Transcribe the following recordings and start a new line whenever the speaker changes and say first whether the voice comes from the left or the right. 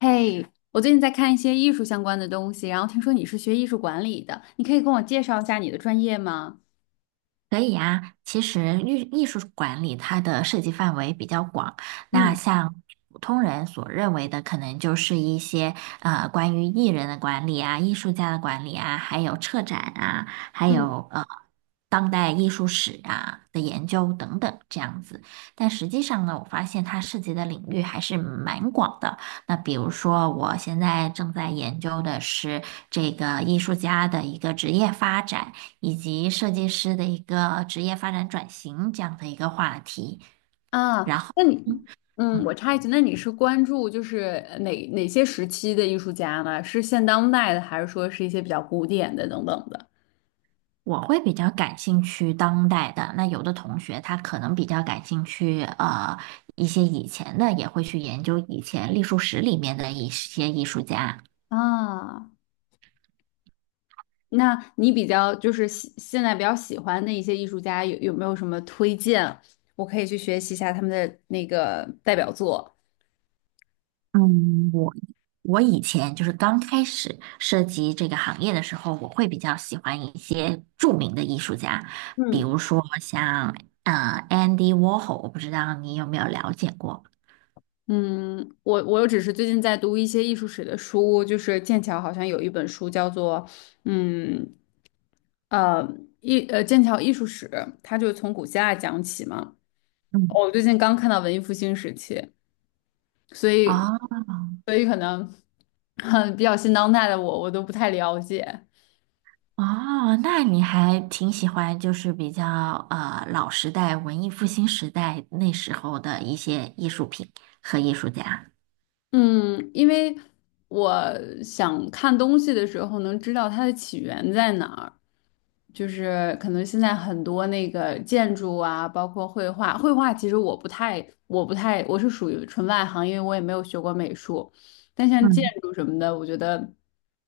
left: 嘿，我最近在看一些艺术相关的东西，然后听说你是学艺术管理的，你可以跟我介绍一下你的专业吗？
right: 可以啊，其实艺术管理它的涉及范围比较广，那
left: 嗯
right: 像普通人所认为的，可能就是一些关于艺人的管理啊、艺术家的管理啊，还有策展啊，还
left: 嗯
right: 有当代艺术史啊的研究等等这样子。但实际上呢，我发现它涉及的领域还是蛮广的。那比如说，我现在正在研究的是这个艺术家的一个职业发展。以及设计师的一个职业发展转型这样的一个话题。
left: 那你，
right: 嗯，
left: 我插一句，那你是关注就是哪些时期的艺术家呢？是现当代的，还是说是一些比较古典的等等的？
right: 我会比较感兴趣当代的，那有的同学他可能比较感兴趣一些以前的，也会去研究以前艺术史里面的一些艺术家。
left: 啊，那你比较就是现在比较喜欢的一些艺术家有没有什么推荐？我可以去学习一下他们的那个代表作。
right: 嗯，我以前就是刚开始涉及这个行业的时候，我会比较喜欢一些著名的艺术家，比
left: 嗯。
right: 如说像Andy Warhol，我不知道你有没有了解过。
left: 我只是最近在读一些艺术史的书，就是剑桥好像有一本书叫做，嗯呃艺呃剑桥艺术史，它就从古希腊讲起嘛。
right: 嗯，
left: 我最近刚看到文艺复兴时期，所以
right: 啊。
left: 所以可能 比较新当代的我都不太了解。
right: 哦，那你还挺喜欢，就是比较老时代、文艺复兴时代那时候的一些艺术品和艺术家。
left: 嗯，因为我想看东西的时候能知道它的起源在哪儿，就是可能现在很多那个建筑啊，包括绘画，绘画其实我不太，我不太，我是属于纯外行，因为我也没有学过美术，但像建
right: 嗯
left: 筑什么的，我觉得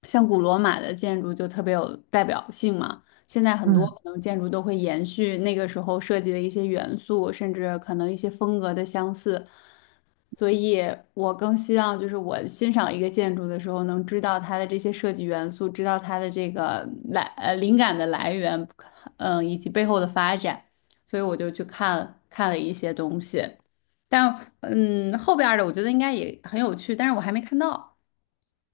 left: 像古罗马的建筑就特别有代表性嘛。现在很多
right: 嗯
left: 可能建筑都会延续那个时候设计的一些元素，甚至可能一些风格的相似，所以我更希望就是我欣赏一个建筑的时候，能知道它的这些设计元素，知道它的这个灵感的来源，嗯，以及背后的发展，所以我就去看看了一些东西，但后边儿的我觉得应该也很有趣，但是我还没看到，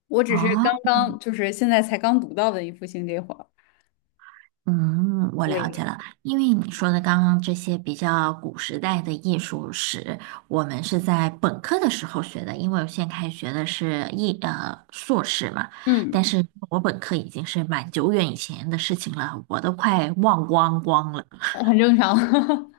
left: 我只是
right: 哦，
left: 刚刚就是现在才刚读到的一幅新这会儿，
right: 嗯，我了解
left: 对，
right: 了。因为你说的刚刚这些比较古时代的艺术史，我们是在本科的时候学的，因为我现在开始学的是硕士嘛，但
left: 嗯。
right: 是我本科已经是蛮久远以前的事情了，我都快忘光光了。
left: 很正常。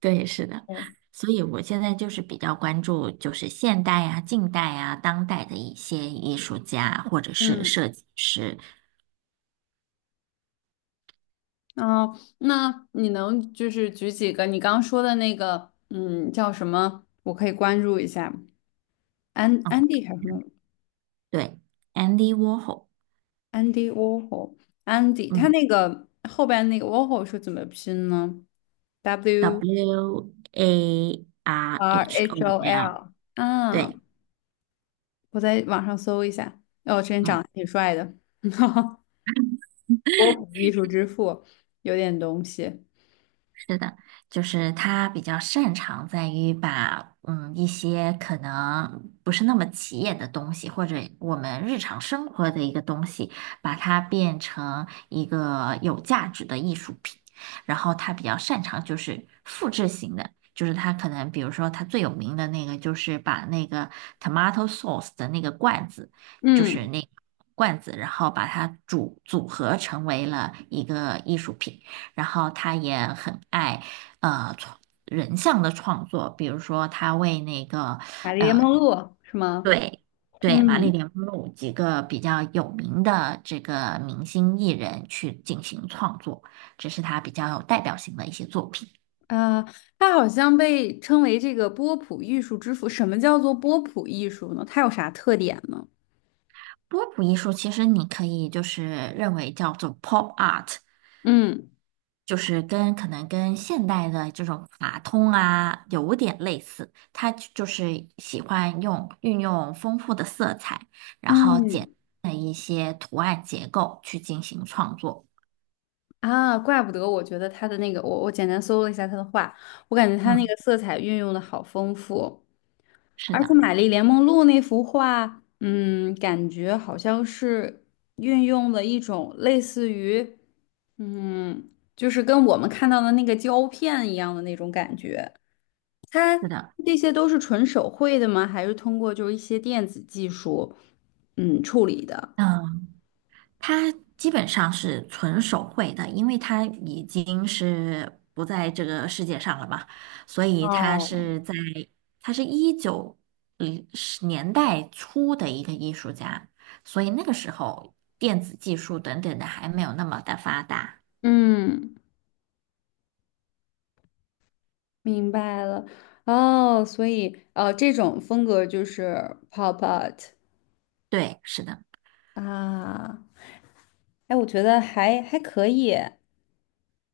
right: 对，是的，
left: 对，
right: 所以我现在就是比较关注，就是现代啊、近代啊、当代的一些艺术家或者是
left: 嗯，
right: 设计师。
left: 哦，那你能就是举几个你刚刚说的那个，嗯，叫什么？我可以关注一下。安安
right: 嗯，
left: 迪还是什么？
right: 对，Andy Warhol，
left: 安迪沃霍，安迪，他
right: 嗯
left: 那个后边那个沃霍是怎么拼呢？W
right: ，W A R
left: R
right: H O
left: H O
right: L，
left: L 啊，
right: 对，
left: 我在网上搜一下。哦，真长
right: 嗯。
left: 得挺帅的，波普艺术之父，有点东西。
right: 是的，就是他比较擅长在于把一些可能不是那么起眼的东西，或者我们日常生活的一个东西，把它变成一个有价值的艺术品。然后他比较擅长就是复制型的，就是他可能比如说他最有名的那个就是把那个 tomato sauce 的那个罐子，就是
left: 嗯，
right: 那个罐子，然后把它组合成为了一个艺术品。然后他也很爱呃创人像的创作，比如说他为那个
left: 玛丽莲梦露是吗？
right: 对，对玛丽
left: 嗯。
right: 莲梦露几个比较有名的这个明星艺人去进行创作，这是他比较有代表性的一些作品。
left: 啊，它好像被称为这个波普艺术之父。什么叫做波普艺术呢？它有啥特点呢？
right: 波普艺术其实你可以就是认为叫做 pop art，
left: 嗯
right: 就是跟可能跟现代的这种卡通啊有点类似，它就是喜欢用运用丰富的色彩，然后简
left: 嗯，
right: 单的一些图案结构去进行创作。
left: 啊，怪不得我觉得他的那个，我我简单搜了一下他的画，我感觉他那
right: 嗯，
left: 个色彩运用的好丰富，
right: 是
left: 而且
right: 的，
left: 《玛丽莲梦露》那幅画，嗯，感觉好像是运用了一种类似于，嗯，就是跟我们看到的那个胶片一样的那种感觉。
right: 是的，
left: 这些都是纯手绘的吗？还是通过就是一些电子技术，嗯，处理的？
right: 嗯，它基本上是纯手绘的，因为它已经是不在这个世界上了嘛，所以它
left: 哦，
right: 是在，它是一九年代初的一个艺术家，所以那个时候电子技术等等的还没有那么的发达。
left: 嗯，明白了。哦，所以这种风格就是 pop art
right: 对，是的，
left: 啊。哎，我觉得还可以。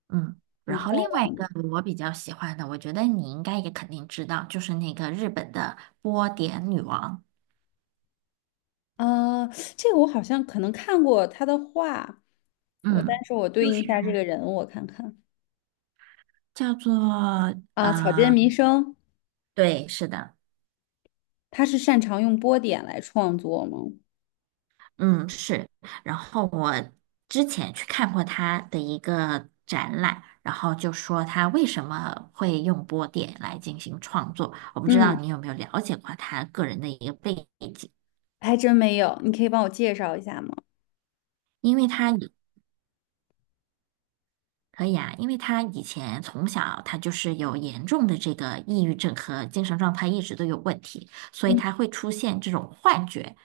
right: 嗯。
left: 挺
right: 然后
left: 漂
right: 另外一个我比较喜欢的，我觉得你应该也肯定知道，就是那个日本的波点女王，
left: 亮啊，这个我好像可能看过他的画，我但
right: 嗯，
left: 是我对
right: 就
left: 应一
right: 是
left: 下这个人，我看看
right: 叫做
left: 啊，草间
right: 呃。
left: 弥生，
right: 对，是的，
left: 他是擅长用波点来创作吗？
right: 嗯，是。然后我之前去看过他的一个展览，然后就说他为什么会用波点来进行创作。我不知道
left: 嗯。
right: 你有没有了解过他个人的一个背景，
left: 还真没有，你可以帮我介绍一下吗？
right: 因为他也可以啊，因为他以前从小他就是有严重的这个抑郁症和精神状态一直都有问题，所以
left: 嗯，
right: 他会出现这种幻觉。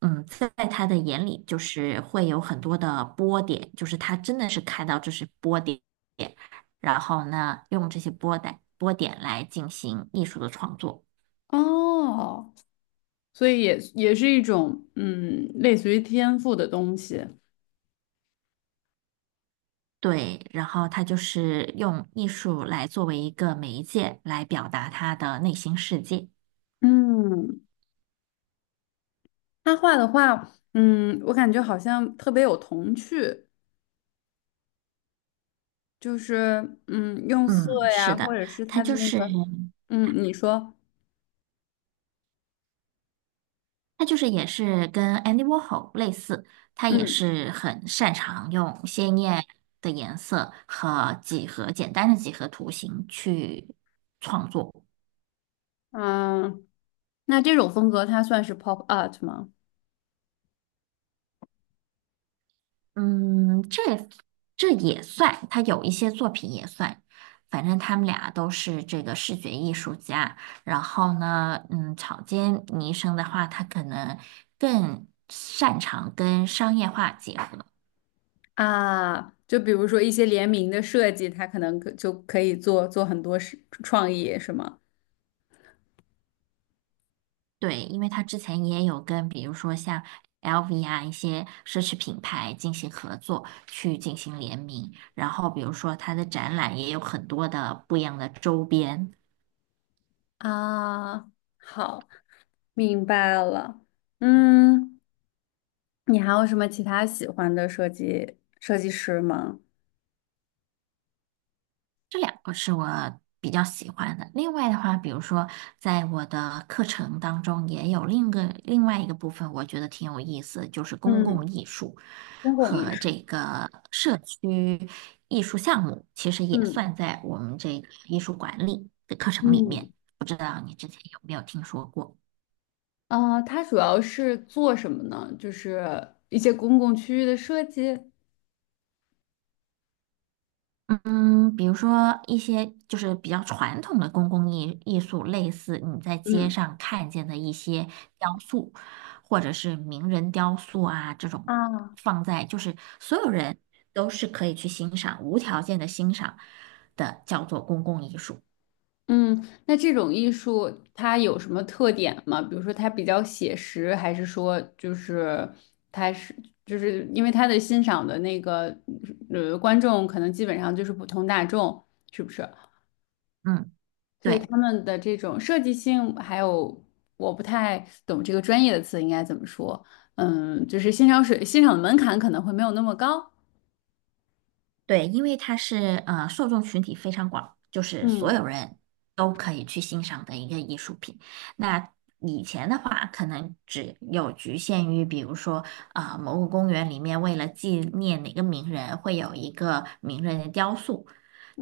right: 嗯，在他的眼里就是会有很多的波点，就是他真的是看到这是波点，然后呢，用这些波点来进行艺术的创作。
left: 哦，所以也是一种嗯，类似于天赋的东西。
right: 对，然后他就是用艺术来作为一个媒介来表达他的内心世界。
left: 嗯，他画的画，嗯，我感觉好像特别有童趣，就是嗯，用色
right: 嗯，
left: 呀，
right: 是
left: 或
right: 的，
left: 者是
right: 他
left: 他的
right: 就
left: 那
right: 是。
left: 个，嗯，你说，
right: 他就是也是跟 Andy Warhol 类似，他也
left: 嗯
right: 是很擅长用鲜艳的颜色和简单的几何图形去创作。
left: 啊，那这种风格它算是 pop art 吗？
right: 嗯，这也算，他有一些作品也算。反正他们俩都是这个视觉艺术家。然后呢，嗯，草间弥生的话，他可能更擅长跟商业化结合。
left: 啊，就比如说一些联名的设计，它可能就可以做很多是创意，是吗？
right: 对，因为他之前也有跟，比如说像 LV 啊一些奢侈品牌进行合作，去进行联名，然后比如说他的展览也有很多的不一样的周边。
left: 啊，好，明白了。嗯，你还有什么其他喜欢的设计师吗？
right: 这两个是我比较喜欢的。另外的话，比如说在我的课程当中，也有另外一个部分，我觉得挺有意思，就是公共
left: 嗯，
right: 艺术
left: 公共艺
right: 和这
left: 术。
right: 个社区艺术项目，其实也
left: 嗯，
right: 算在我们这个艺术管理的课程里面。
left: 嗯，
right: 不知道你之前有没有听说过？
left: 啊，他主要是做什么呢？就是一些公共区域的设计。
right: 嗯，比如说一些就是比较传统的公共艺术，类似你在街
left: 嗯，
right: 上看见的一些雕塑，或者是名人雕塑啊，这种
left: 啊。
right: 放在就是所有人都是可以去欣赏，无条件的欣赏的，叫做公共艺术。
left: 嗯，那这种艺术它有什么特点吗？比如说它比较写实，还是说就是它是就是因为它的欣赏的那个呃观众可能基本上就是普通大众，是不是？
right: 嗯，
left: 所以
right: 对。
left: 他们的这种设计性，还有我不太懂这个专业的词应该怎么说，嗯，就是欣赏的门槛可能会没有那么高。
right: 对，因为它是受众群体非常广，就是所
left: 嗯
right: 有人都可以去欣赏的一个艺术品。那以前的话，可能只有局限于，比如说某个公园里面为了纪念哪个名人，会有一个名人的雕塑，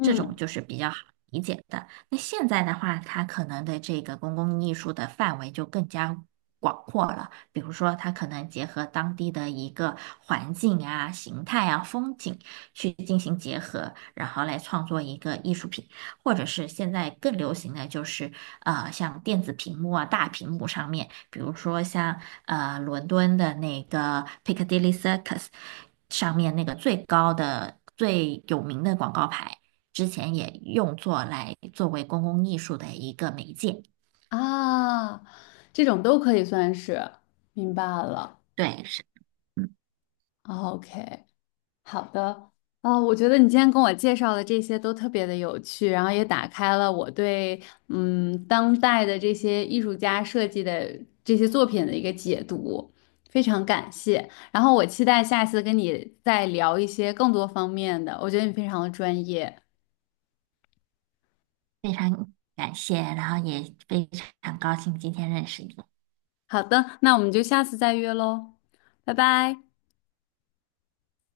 right: 这种就是比较好理解的。那现在的话，它可能的这个公共艺术的范围就更加。广阔了，比如说它可能结合当地的一个环境啊、形态啊、风景。去进行结合，然后来创作一个艺术品，或者是现在更流行的就是，像电子屏幕啊、大屏幕上面，比如说像伦敦的那个 Piccadilly Circus 上面那个最高的、最有名的广告牌，之前也用作来作为公共艺术的一个媒介。
left: 啊，这种都可以算是明白了。
right: 对，是，嗯，
left: OK。好的，啊、我觉得你今天跟我介绍的这些都特别的有趣，然后也打开了我对嗯当代的这些艺术家设计的这些作品的一个解读，非常感谢。然后我期待下次跟你再聊一些更多方面的，我觉得你非常的专业。
right: 非常感谢，然后也非常高兴今天认识你。
left: 好的，那我们就下次再约喽，拜拜。